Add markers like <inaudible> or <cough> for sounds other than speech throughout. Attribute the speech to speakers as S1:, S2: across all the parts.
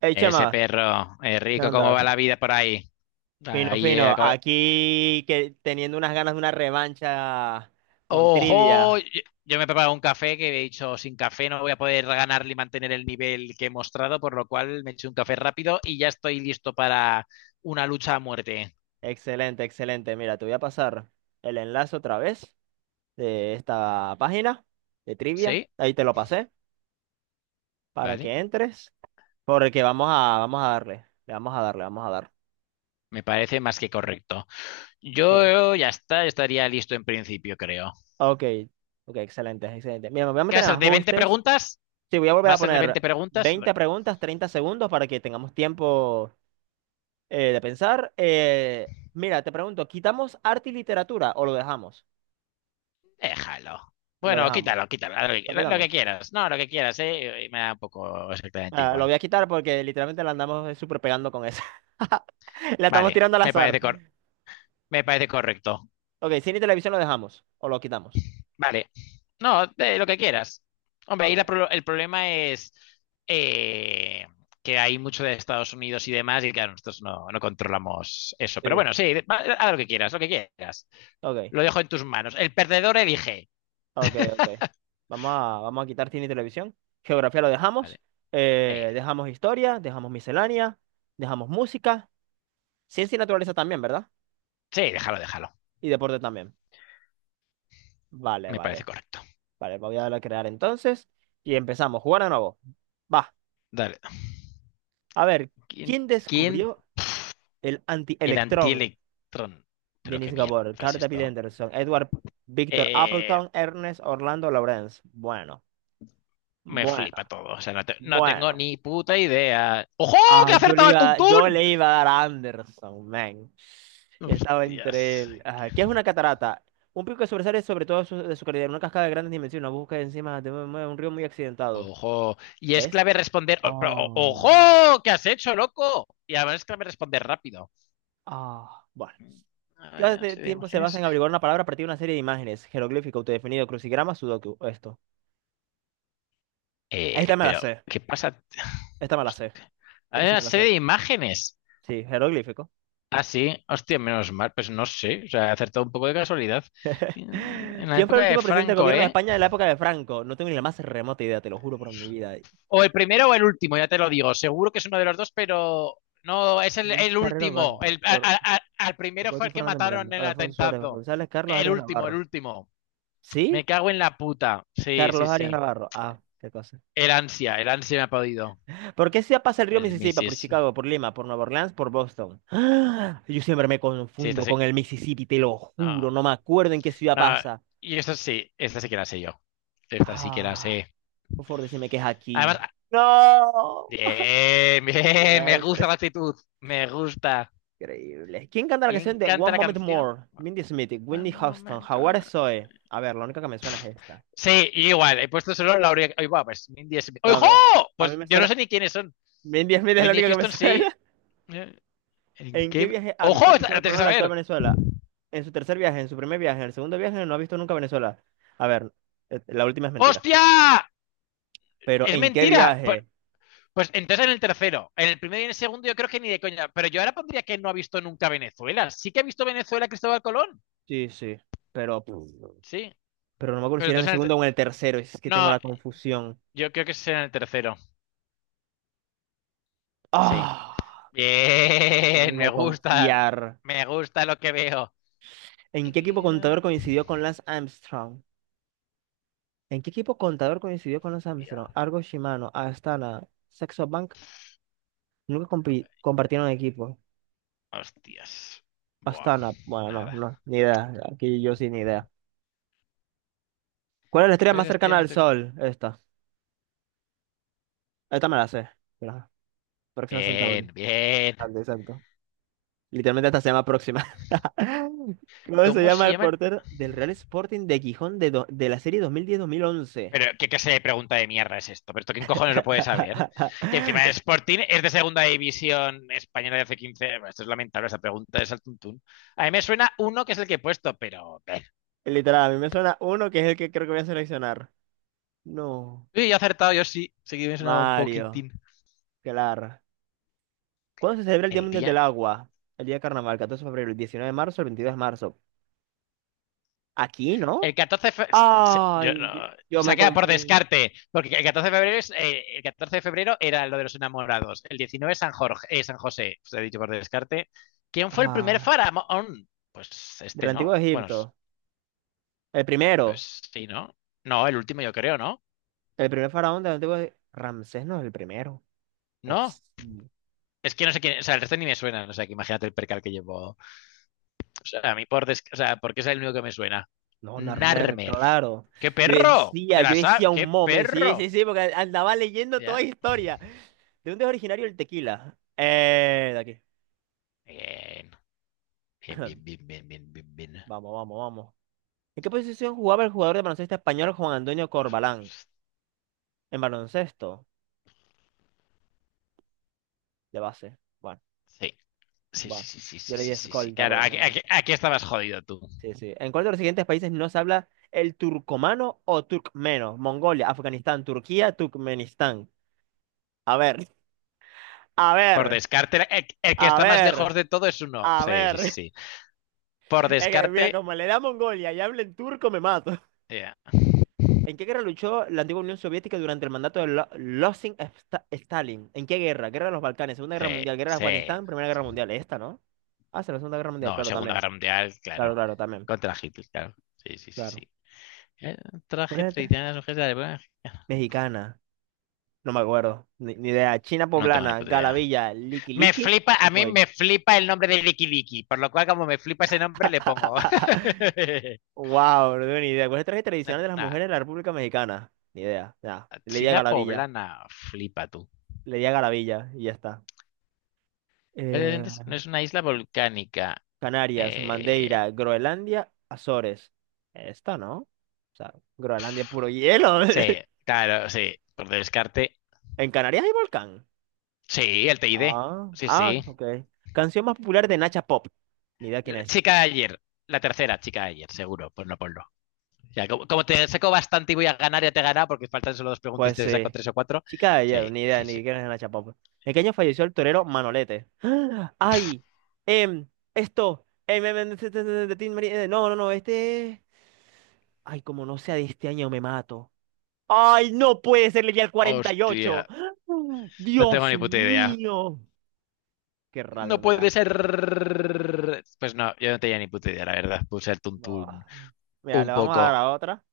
S1: Hey,
S2: Ese
S1: Chema,
S2: perro,
S1: ¿qué
S2: rico, ¿cómo va
S1: andas?
S2: la vida por ahí?
S1: Fino,
S2: Ahí,
S1: fino. Aquí que, teniendo unas ganas de una revancha con
S2: ¡Ojo!
S1: trivia.
S2: Yo me he preparado un café que he dicho, sin café no voy a poder ganarle y mantener el nivel que he mostrado, por lo cual me he hecho un café rápido y ya estoy listo para una lucha a muerte.
S1: Excelente, excelente. Mira, te voy a pasar el enlace otra vez de esta página de trivia.
S2: ¿Sí?
S1: Ahí te lo pasé para
S2: Vale.
S1: que entres. Porque vamos a darle. Le vamos a darle, vamos a dar.
S2: Me parece más que correcto.
S1: Ok,
S2: Yo estaría listo en principio, creo.
S1: ok, ok, excelente, excelente. Mira, me voy a
S2: ¿Qué va
S1: meter
S2: a
S1: en
S2: ser? ¿De 20
S1: ajustes.
S2: preguntas?
S1: Sí, voy a volver a poner
S2: ¿Va a ser de veinte
S1: 20
S2: preguntas?
S1: preguntas, 30 segundos para que tengamos tiempo de pensar. Mira, te pregunto, ¿quitamos arte y literatura o lo dejamos?
S2: Déjalo.
S1: Lo
S2: Bueno, quítalo,
S1: dejamos.
S2: quítalo,
S1: ¿Lo
S2: lo que
S1: quitamos?
S2: quieras. No, lo que quieras, ¿eh? Y me da un poco exactamente
S1: Ah, lo
S2: igual.
S1: voy a quitar porque literalmente la andamos súper pegando con eso. <laughs> La estamos
S2: Vale,
S1: tirando al
S2: me
S1: azar.
S2: parece, cor- Me parece correcto.
S1: Ok, cine y televisión lo dejamos o lo quitamos.
S2: Vale, no, de lo que quieras. Hombre, ahí
S1: Ok.
S2: el problema es eh, que hay mucho de Estados Unidos y demás, y claro, nosotros no, no controlamos eso. Pero
S1: Sí.
S2: bueno, sí, haz lo que quieras, lo que quieras.
S1: Ok,
S2: Lo dejo en tus manos. El perdedor elige.
S1: ok, ok.
S2: <laughs>
S1: Vamos a quitar cine y televisión. Geografía lo dejamos.
S2: Vale. Sí,
S1: Dejamos historia, dejamos miscelánea, dejamos música. Ciencia y naturaleza también, ¿verdad?
S2: sí, déjalo, déjalo.
S1: Y deporte también. Vale,
S2: Me parece
S1: vale.
S2: correcto.
S1: Vale, voy a darle a crear entonces y empezamos. Jugar de nuevo. Va.
S2: Dale.
S1: A ver,
S2: ¿Quién?
S1: ¿quién
S2: ¿Quién?
S1: descubrió el
S2: El
S1: antielectrón?
S2: antielectrón. Pero
S1: Denis
S2: qué mierda
S1: Gabor,
S2: es
S1: Carl David
S2: esto.
S1: Anderson, Edward Victor
S2: Eh,
S1: Appleton, Ernest Orlando Lawrence. Bueno,
S2: Me
S1: bueno,
S2: flipa todo. O sea, no, no tengo
S1: bueno.
S2: ni puta idea. ¡Ojo! ¡Que
S1: Ah,
S2: ha
S1: yo le
S2: acertado el
S1: iba, yo
S2: tuntún!
S1: le iba a dar a Anderson, man. Y estaba entre
S2: ¡Hostias!
S1: él. Ajá, ¿qué es una catarata? Un pico que sobresale sobre todo de su calidad, una cascada de grandes dimensiones, una búsqueda encima de un río muy accidentado.
S2: ¡Ojo! Y es
S1: ¿Es?
S2: clave responder.
S1: Oh.
S2: ¡Ojo! ¿Qué has hecho, loco? Y además es clave responder rápido.
S1: Ah, bueno.
S2: A
S1: ¿Qué
S2: ver, una
S1: hace
S2: serie de
S1: tiempo se basa
S2: imágenes.
S1: en averiguar una palabra a partir de una serie de imágenes? Jeroglífico, autodefinido, crucigrama, sudoku. Esto. Esta me la
S2: Pero,
S1: sé.
S2: ¿qué pasa?
S1: Esta me la sé.
S2: Hostia,
S1: Esta
S2: hay
S1: sí
S2: una
S1: me la sé.
S2: serie de imágenes.
S1: Sí, jeroglífico.
S2: Ah, sí. Hostia, menos mal. Pues no sé. O sea, he acertado un poco de casualidad.
S1: <laughs>
S2: En la
S1: ¿Quién fue el
S2: época de
S1: último presidente del
S2: Franco,
S1: gobierno de
S2: ¿eh?
S1: España de la época de Franco? No tengo ni la más remota idea, te lo juro por mi vida.
S2: O el primero o el último, ya te lo digo. Seguro que es uno de los dos, pero no, es
S1: Luis
S2: el
S1: Carrero
S2: último.
S1: Banda,
S2: El,
S1: ¿por
S2: al primero fue
S1: Roberto
S2: el que
S1: Fernando
S2: mataron
S1: Miranda,
S2: en el
S1: Adolfo Suárez
S2: atentado.
S1: González, Carlos
S2: El
S1: Arias
S2: último, el
S1: Navarro.
S2: último.
S1: ¿Sí?
S2: Me cago en la puta. Sí, sí,
S1: Carlos Arias
S2: sí.
S1: Navarro. Ah, qué cosa.
S2: El ansia me ha podido.
S1: ¿Por qué se pasa el río
S2: El
S1: Mississippi? ¿Por
S2: Missis. Sí,
S1: Chicago, por Lima, por Nueva Orleans, por Boston? ¡Ah! Yo siempre me
S2: sí, esta
S1: confundo
S2: sí.
S1: con el Mississippi, te lo
S2: No,
S1: juro. No me acuerdo en qué ciudad
S2: no.
S1: pasa.
S2: Y esta sí que la sé yo. Esta sí que la
S1: Ah,
S2: sé.
S1: por favor, decime que es aquí.
S2: Además,
S1: ¡No!
S2: bien, bien, me
S1: Siempre
S2: gusta la
S1: es
S2: actitud. Me gusta.
S1: increíble. ¿Quién canta la
S2: ¿Quién
S1: canción de
S2: canta
S1: One
S2: la
S1: Moment
S2: canción?
S1: More? Mindy Smith,
S2: Bueno,
S1: Whitney
S2: un
S1: Houston,
S2: momento.
S1: Howard Zoe. A ver, la única que me suena es esta.
S2: Sí, igual, he puesto solo la orilla. Oye, va, pues Mindy es.
S1: No,
S2: ¡Ojo!
S1: mira. A mí
S2: Pues
S1: me
S2: yo no
S1: suena.
S2: sé ni quiénes son.
S1: Mindy Smith es la
S2: Whitney
S1: única que me
S2: Houston sí.
S1: suena.
S2: Eh, ¿En
S1: ¿En qué
S2: qué?
S1: viaje ha
S2: ¡Ojo!
S1: visto
S2: Esta la
S1: Cristóbal
S2: tienes que
S1: Colón la actual
S2: saber.
S1: Venezuela? En su tercer viaje, en su primer viaje, en el segundo viaje, no ha visto nunca Venezuela. A ver, la última es mentira.
S2: ¡Hostia!
S1: Pero
S2: ¡Es
S1: ¿en qué
S2: mentira! Pues,
S1: viaje?
S2: pues entonces en el tercero. En el primero y en el segundo yo creo que ni de coña. Pero yo ahora pondría que no ha visto nunca Venezuela. Sí que ha visto Venezuela Cristóbal Colón.
S1: Sí, sí. Pero,
S2: Sí.
S1: pero no me acuerdo si
S2: Pero
S1: era en el
S2: entonces en el.
S1: segundo
S2: ter-
S1: o en el tercero. Es que tengo
S2: No,
S1: la confusión.
S2: yo creo que es en el tercero. Sí.
S1: Ah, por
S2: Bien, me
S1: no
S2: gusta.
S1: confiar.
S2: Me gusta lo que veo.
S1: ¿En qué equipo
S2: Eh,
S1: contador coincidió con Lance Armstrong? ¿En qué equipo contador coincidió con Lance Armstrong? Argo Shimano, Astana, Saxo Bank. Nunca compartieron equipo.
S2: Hostias. Buah,
S1: Astana, bueno, no,
S2: nada.
S1: no, ni idea. Aquí yo sí, ni idea. ¿Cuál es la estrella
S2: ¿Cuáles
S1: más
S2: las
S1: cercana
S2: teorías
S1: al
S2: más
S1: Sol? Esta. Esta me la sé. Mira, Próxima Centauri.
S2: bien, bien?
S1: Grande, exacto. Literalmente esta se llama Próxima. <laughs> ¿Cómo se
S2: ¿Cómo
S1: llama
S2: se
S1: el
S2: llama el...?
S1: portero del Real Sporting de Gijón de la serie dos dos mil diez mil once?
S2: Pero, ¿qué clase de pregunta de mierda es esto? ¿Pero esto quién cojones lo puede saber? Que encima el
S1: <laughs>
S2: Sporting es de segunda división española de hace 15. Bueno, esto es lamentable, esa pregunta es al tuntún. A mí me suena uno que es el que he puesto, pero...
S1: Literal, a mí me suena uno que es el que creo que voy a seleccionar. No.
S2: Uy, yo he acertado, yo sí. Sí que me suena un
S1: Mario.
S2: poquitín.
S1: Claro. ¿Cuándo se celebra el Día
S2: El
S1: Mundial del
S2: día...
S1: Agua? El día de carnaval, 14 de febrero, el 19 de marzo, el 22 de marzo. ¿Aquí,
S2: El
S1: no?
S2: 14 de fe- yo
S1: Ay, yo
S2: no- o
S1: yo
S2: sea,
S1: me
S2: queda por
S1: confundo.
S2: descarte, porque el 14 de febrero es, el 14 de febrero era lo de los enamorados, el 19 San Jorge, San José, os he dicho por descarte. ¿Quién fue el primer
S1: Ah.
S2: faraón? Pues
S1: Del
S2: este,
S1: Antiguo
S2: ¿no? Bueno,
S1: Egipto. El primero.
S2: pues sí, ¿no? No, el último yo creo, ¿no?
S1: El primer faraón del Antiguo Egipto. Ramsés no es el primero. Oh,
S2: No.
S1: sí.
S2: Es que no sé quién, o sea, el resto ni me suena, o sea, que imagínate el percal que llevo. O sea, a mí o sea, porque es el único que me suena.
S1: No, Narmer,
S2: Narmer.
S1: claro.
S2: ¡Qué
S1: Yo
S2: perro!
S1: decía,
S2: ¿Te
S1: yo
S2: la
S1: decía
S2: sabes?
S1: un
S2: ¡Qué
S1: momento. Sí,
S2: perro!
S1: sí, sí, porque andaba leyendo toda
S2: Ya.
S1: historia. ¿De dónde es originario el tequila? De aquí.
S2: Bien. Bien, bien, bien, bien, bien, bien, bien.
S1: Vamos, vamos, vamos. ¿En qué posición jugaba el jugador de baloncesto español Juan Antonio Corbalán? En baloncesto, de base. Bueno,
S2: Sí, sí, sí,
S1: bueno.
S2: sí, sí,
S1: Yo
S2: sí,
S1: le di
S2: sí, sí, sí.
S1: escolta
S2: Claro,
S1: porque
S2: aquí,
S1: no.
S2: aquí estabas jodido tú.
S1: Sí, sí. ¿En cuál de los siguientes países no se habla el turcomano o turcmeno? Mongolia, Afganistán, Turquía, Turkmenistán. A ver, a
S2: Por
S1: ver,
S2: descarte, el que
S1: a
S2: está más lejos
S1: ver,
S2: de todo es uno.
S1: a
S2: Sí, sí, sí,
S1: ver.
S2: sí.
S1: <laughs>
S2: Por
S1: Es que, mira,
S2: descarte,
S1: como le da a Mongolia y habla en turco, me mato.
S2: eh,
S1: ¿En qué guerra luchó la antigua Unión Soviética durante el mandato de Losing Stalin? ¿En qué guerra? Guerra de los Balcanes, Segunda Guerra
S2: sí,
S1: Mundial, Guerra de
S2: sí.
S1: Afganistán, Primera Guerra Mundial. Esta, ¿no? Ah, sí, la Segunda Guerra Mundial,
S2: No,
S1: claro,
S2: Segunda
S1: también.
S2: Guerra Mundial,
S1: Claro,
S2: claro.
S1: claro, también.
S2: Contra Hitler, claro. Sí, sí, sí,
S1: Claro.
S2: sí. Eh,
S1: ¿Cuál
S2: Traje
S1: era la otra?
S2: tradicional de mujeres de la época.
S1: Mexicana. No me acuerdo. Ni idea. China
S2: No tengo ni
S1: poblana,
S2: puta idea.
S1: Galavilla, Liki
S2: Me
S1: Liki.
S2: flipa, a mí
S1: Voy.
S2: me flipa el nombre de Licky Licky, por lo cual como me flipa ese nombre le pongo.
S1: <laughs>
S2: <laughs>
S1: Wow, no tengo ni idea. ¿Cuáles trajes tradicionales de las
S2: Nada,
S1: mujeres de la República Mexicana? Ni idea. Ya. Le di a
S2: China
S1: Galavilla.
S2: poblana, flipa tú.
S1: Le di a Galavilla y ya está. Eh,
S2: Cascadientes no es una isla volcánica.
S1: Canarias,
S2: Eh,
S1: Madeira, Groenlandia, Azores. Esta, ¿no? O sea, Groenlandia es puro hielo.
S2: sí,
S1: <laughs>
S2: claro, sí. Por descarte.
S1: En Canarias hay volcán.
S2: Sí, el TID.
S1: Ah,
S2: Sí,
S1: ah,
S2: sí.
S1: ok. Canción más popular de Nacha Pop. Ni idea quién
S2: La
S1: es.
S2: chica de ayer. La tercera chica de ayer, seguro. Pues no ponlo. Ya, como te saco bastante y voy a ganar, ya te he ganado porque faltan solo dos preguntas y
S1: Pues
S2: te saco
S1: sí.
S2: tres o cuatro.
S1: Chica de ayer,
S2: Sí,
S1: ni idea,
S2: sí, sí.
S1: ni quién es la chapapa. ¿En qué año falleció el torero Manolete? <gasps> ¡Ay! Em, esto. Este, este, este, este, Tin Marín, no, no, no, este. Ay, como no sea de este año, me mato. ¡Ay, no puede ser! Leí al 48.
S2: Hostia.
S1: <gasps>
S2: No tengo
S1: ¡Dios
S2: ni puta idea.
S1: mío! ¡Qué rabia
S2: No
S1: me da!
S2: puede ser. Pues no, yo no tenía ni puta idea, la verdad. Puse el
S1: No.
S2: tuntún
S1: Mira, le
S2: un
S1: vamos a dar
S2: poco.
S1: a otra.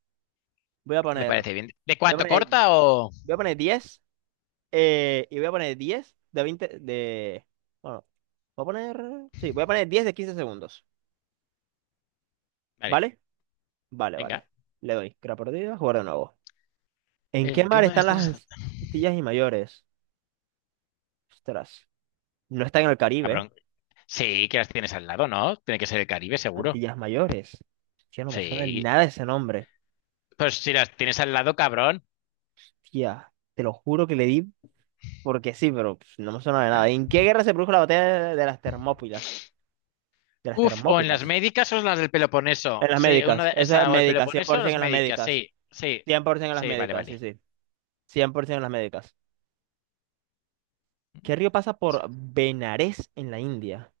S1: Voy a
S2: Me
S1: poner.
S2: parece bien. ¿De
S1: Voy a
S2: cuánto
S1: poner,
S2: corta o...?
S1: voy a poner 10 y voy a poner 10 de 20 De. Bueno, voy a poner. Sí, voy a poner 10 de 15 segundos.
S2: Vale,
S1: ¿Vale? Vale,
S2: venga.
S1: vale. Le doy. Crea perdida, jugar de nuevo. ¿En
S2: ¿En
S1: qué
S2: qué
S1: mar
S2: mar
S1: están
S2: estás?
S1: las Antillas y Mayores? Ostras. No está en el Caribe.
S2: Cabrón. Sí, que las tienes al lado, ¿no? Tiene que ser el Caribe, seguro.
S1: Antillas Mayores. Hostia, no me suena ni
S2: Sí.
S1: nada ese nombre.
S2: Pues si las tienes al lado, cabrón.
S1: Tía, te lo juro que le di porque sí, pero pf, no me suena de nada.
S2: Ya.
S1: ¿En qué guerra se produjo la batalla de las Termópilas? De las
S2: Uf, o en las
S1: Termópilas.
S2: médicas o en las del
S1: En
S2: Peloponeso.
S1: las
S2: Sí, una
S1: médicas.
S2: de
S1: Eso es
S2: esa, o el
S1: médicas.
S2: Peloponeso o
S1: 100%
S2: las
S1: en las
S2: médicas,
S1: médicas.
S2: sí, sí,
S1: 100% en las
S2: sí, vale,
S1: médicas, sí,
S2: vale.
S1: sí. 100% en las médicas. ¿Qué río pasa por Benares en la India?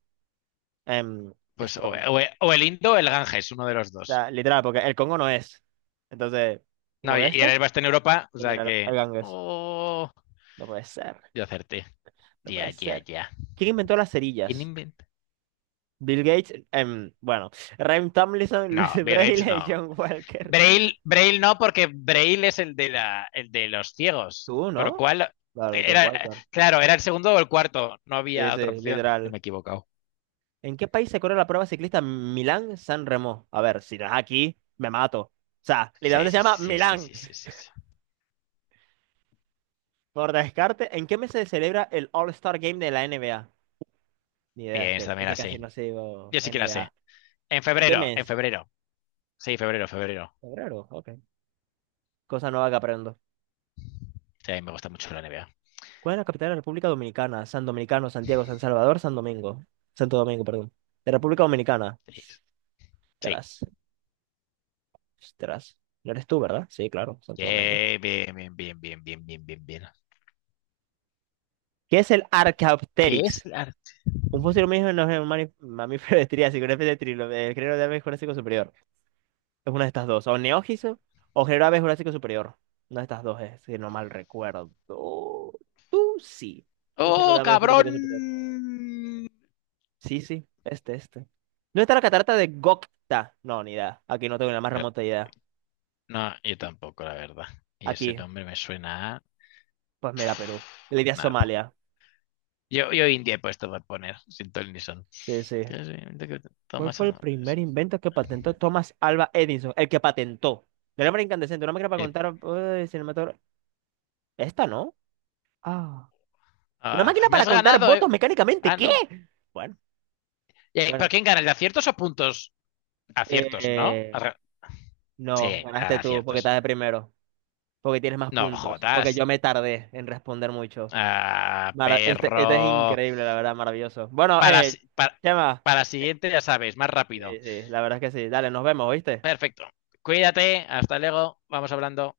S1: Em,
S2: Pues
S1: esto, o
S2: o el Indo o el Ganges, uno de los dos.
S1: sea, literal, porque el Congo no es. Entonces,
S2: No,
S1: supongo que
S2: y el
S1: este,
S2: Elba en Europa, o
S1: pues
S2: sea
S1: mira,
S2: que.
S1: el Ganges.
S2: Oh,
S1: No puede ser,
S2: yo acerté.
S1: no
S2: Ya,
S1: puede
S2: ya,
S1: ser.
S2: ya.
S1: ¿Quién inventó las
S2: ¿Quién
S1: cerillas?
S2: inventa?
S1: Bill Gates, bueno, Ryan Tomlinson, <laughs> Luis
S2: No, Bill Gates
S1: Braille y
S2: no.
S1: John Walker.
S2: Braille, Braille no, porque Braille es el de, el de los ciegos.
S1: ¿Tú,
S2: Por lo
S1: no?
S2: cual,
S1: Claro, John
S2: era,
S1: Walker.
S2: claro, era el segundo o el cuarto. No
S1: Sí,
S2: había otra
S1: sí,
S2: opción. Yo
S1: literal.
S2: me he equivocado.
S1: ¿En qué país se corre la prueba ciclista Milán-San Remo? A ver, si no es aquí, me mato. O sea,
S2: Sí,
S1: literalmente se
S2: sí,
S1: llama
S2: sí, sí, sí,
S1: Milán.
S2: sí, sí, sí, sí.
S1: Por descarte, ¿en qué mes se celebra el All-Star Game de la NBA? Ni idea,
S2: Bien, esta
S1: es
S2: también
S1: que
S2: la sé.
S1: casi no sigo
S2: Yo sí que la sé.
S1: NBA.
S2: En
S1: ¿En qué
S2: febrero, en
S1: mes?
S2: febrero. Sí, febrero, febrero.
S1: Febrero, ok. Cosa nueva que aprendo.
S2: Sí, a mí me gusta mucho la NBA.
S1: ¿Cuál es la capital de la República Dominicana? San Dominicano, Santiago, San Salvador, San Domingo. Santo Domingo, perdón. De República Dominicana.
S2: Sí, sí.
S1: Tras, tras. No eres tú, ¿verdad? Sí, claro, Santo Domingo.
S2: Yeah, bien, bien, bien, bien, bien, bien, bien, bien.
S1: ¿Qué es el
S2: ¿Qué es
S1: Archaeopteryx?
S2: la-
S1: Un fósil mismo no es un mamífero de Triásico, una especie de trilo, el género de aves Jurásico superior. Es una de estas dos. O Neogiso o Genera B Jurásico Superior. Una de estas dos es, si no mal recuerdo. Tú sí. Un género de
S2: ¡Oh,
S1: aves
S2: cabrón!
S1: Jurásico Superior. Sí, sí. Este, este. ¿no está la catarata de Gokta? No, ni idea. Aquí no tengo la más
S2: Pero-
S1: remota idea.
S2: no, yo tampoco, la verdad. Y ese
S1: Aquí,
S2: nombre me suena a...
S1: pues mira, Perú. Le di a
S2: Nada.
S1: Somalia.
S2: Yo India he puesto para poner, sin ton ni son.
S1: Sí, sí.
S2: Tienes en mente que
S1: ¿Cuál
S2: tomas
S1: fue el
S2: eso.
S1: primer invento que patentó Thomas Alva Edison? El que patentó. La lámpara incandescente, una máquina para
S2: Eh,
S1: contar. Cinematógrafo- Esta, ¿no? Ah. Una
S2: ah,
S1: máquina
S2: pues me
S1: para
S2: has
S1: contar
S2: ganado, eh.
S1: votos mecánicamente.
S2: Ah,
S1: ¿Qué?
S2: no.
S1: Bueno,
S2: ¿Pero
S1: bueno.
S2: quién gana? ¿El de aciertos o puntos? Aciertos, ¿no?
S1: Eh, no,
S2: Sí,
S1: ganaste
S2: gana
S1: tú porque
S2: aciertos.
S1: estás de primero, porque tienes más
S2: No
S1: puntos, porque
S2: jodas.
S1: yo me tardé en responder mucho.
S2: Ah,
S1: Este, este es
S2: perro.
S1: increíble, la verdad, maravilloso. Bueno,
S2: Para,
S1: Chema,
S2: para la
S1: eh,
S2: siguiente, ya sabes, más
S1: sí,
S2: rápido.
S1: sí, la verdad es que sí. Dale, nos vemos, ¿oíste?
S2: Perfecto. Cuídate, hasta luego, vamos hablando.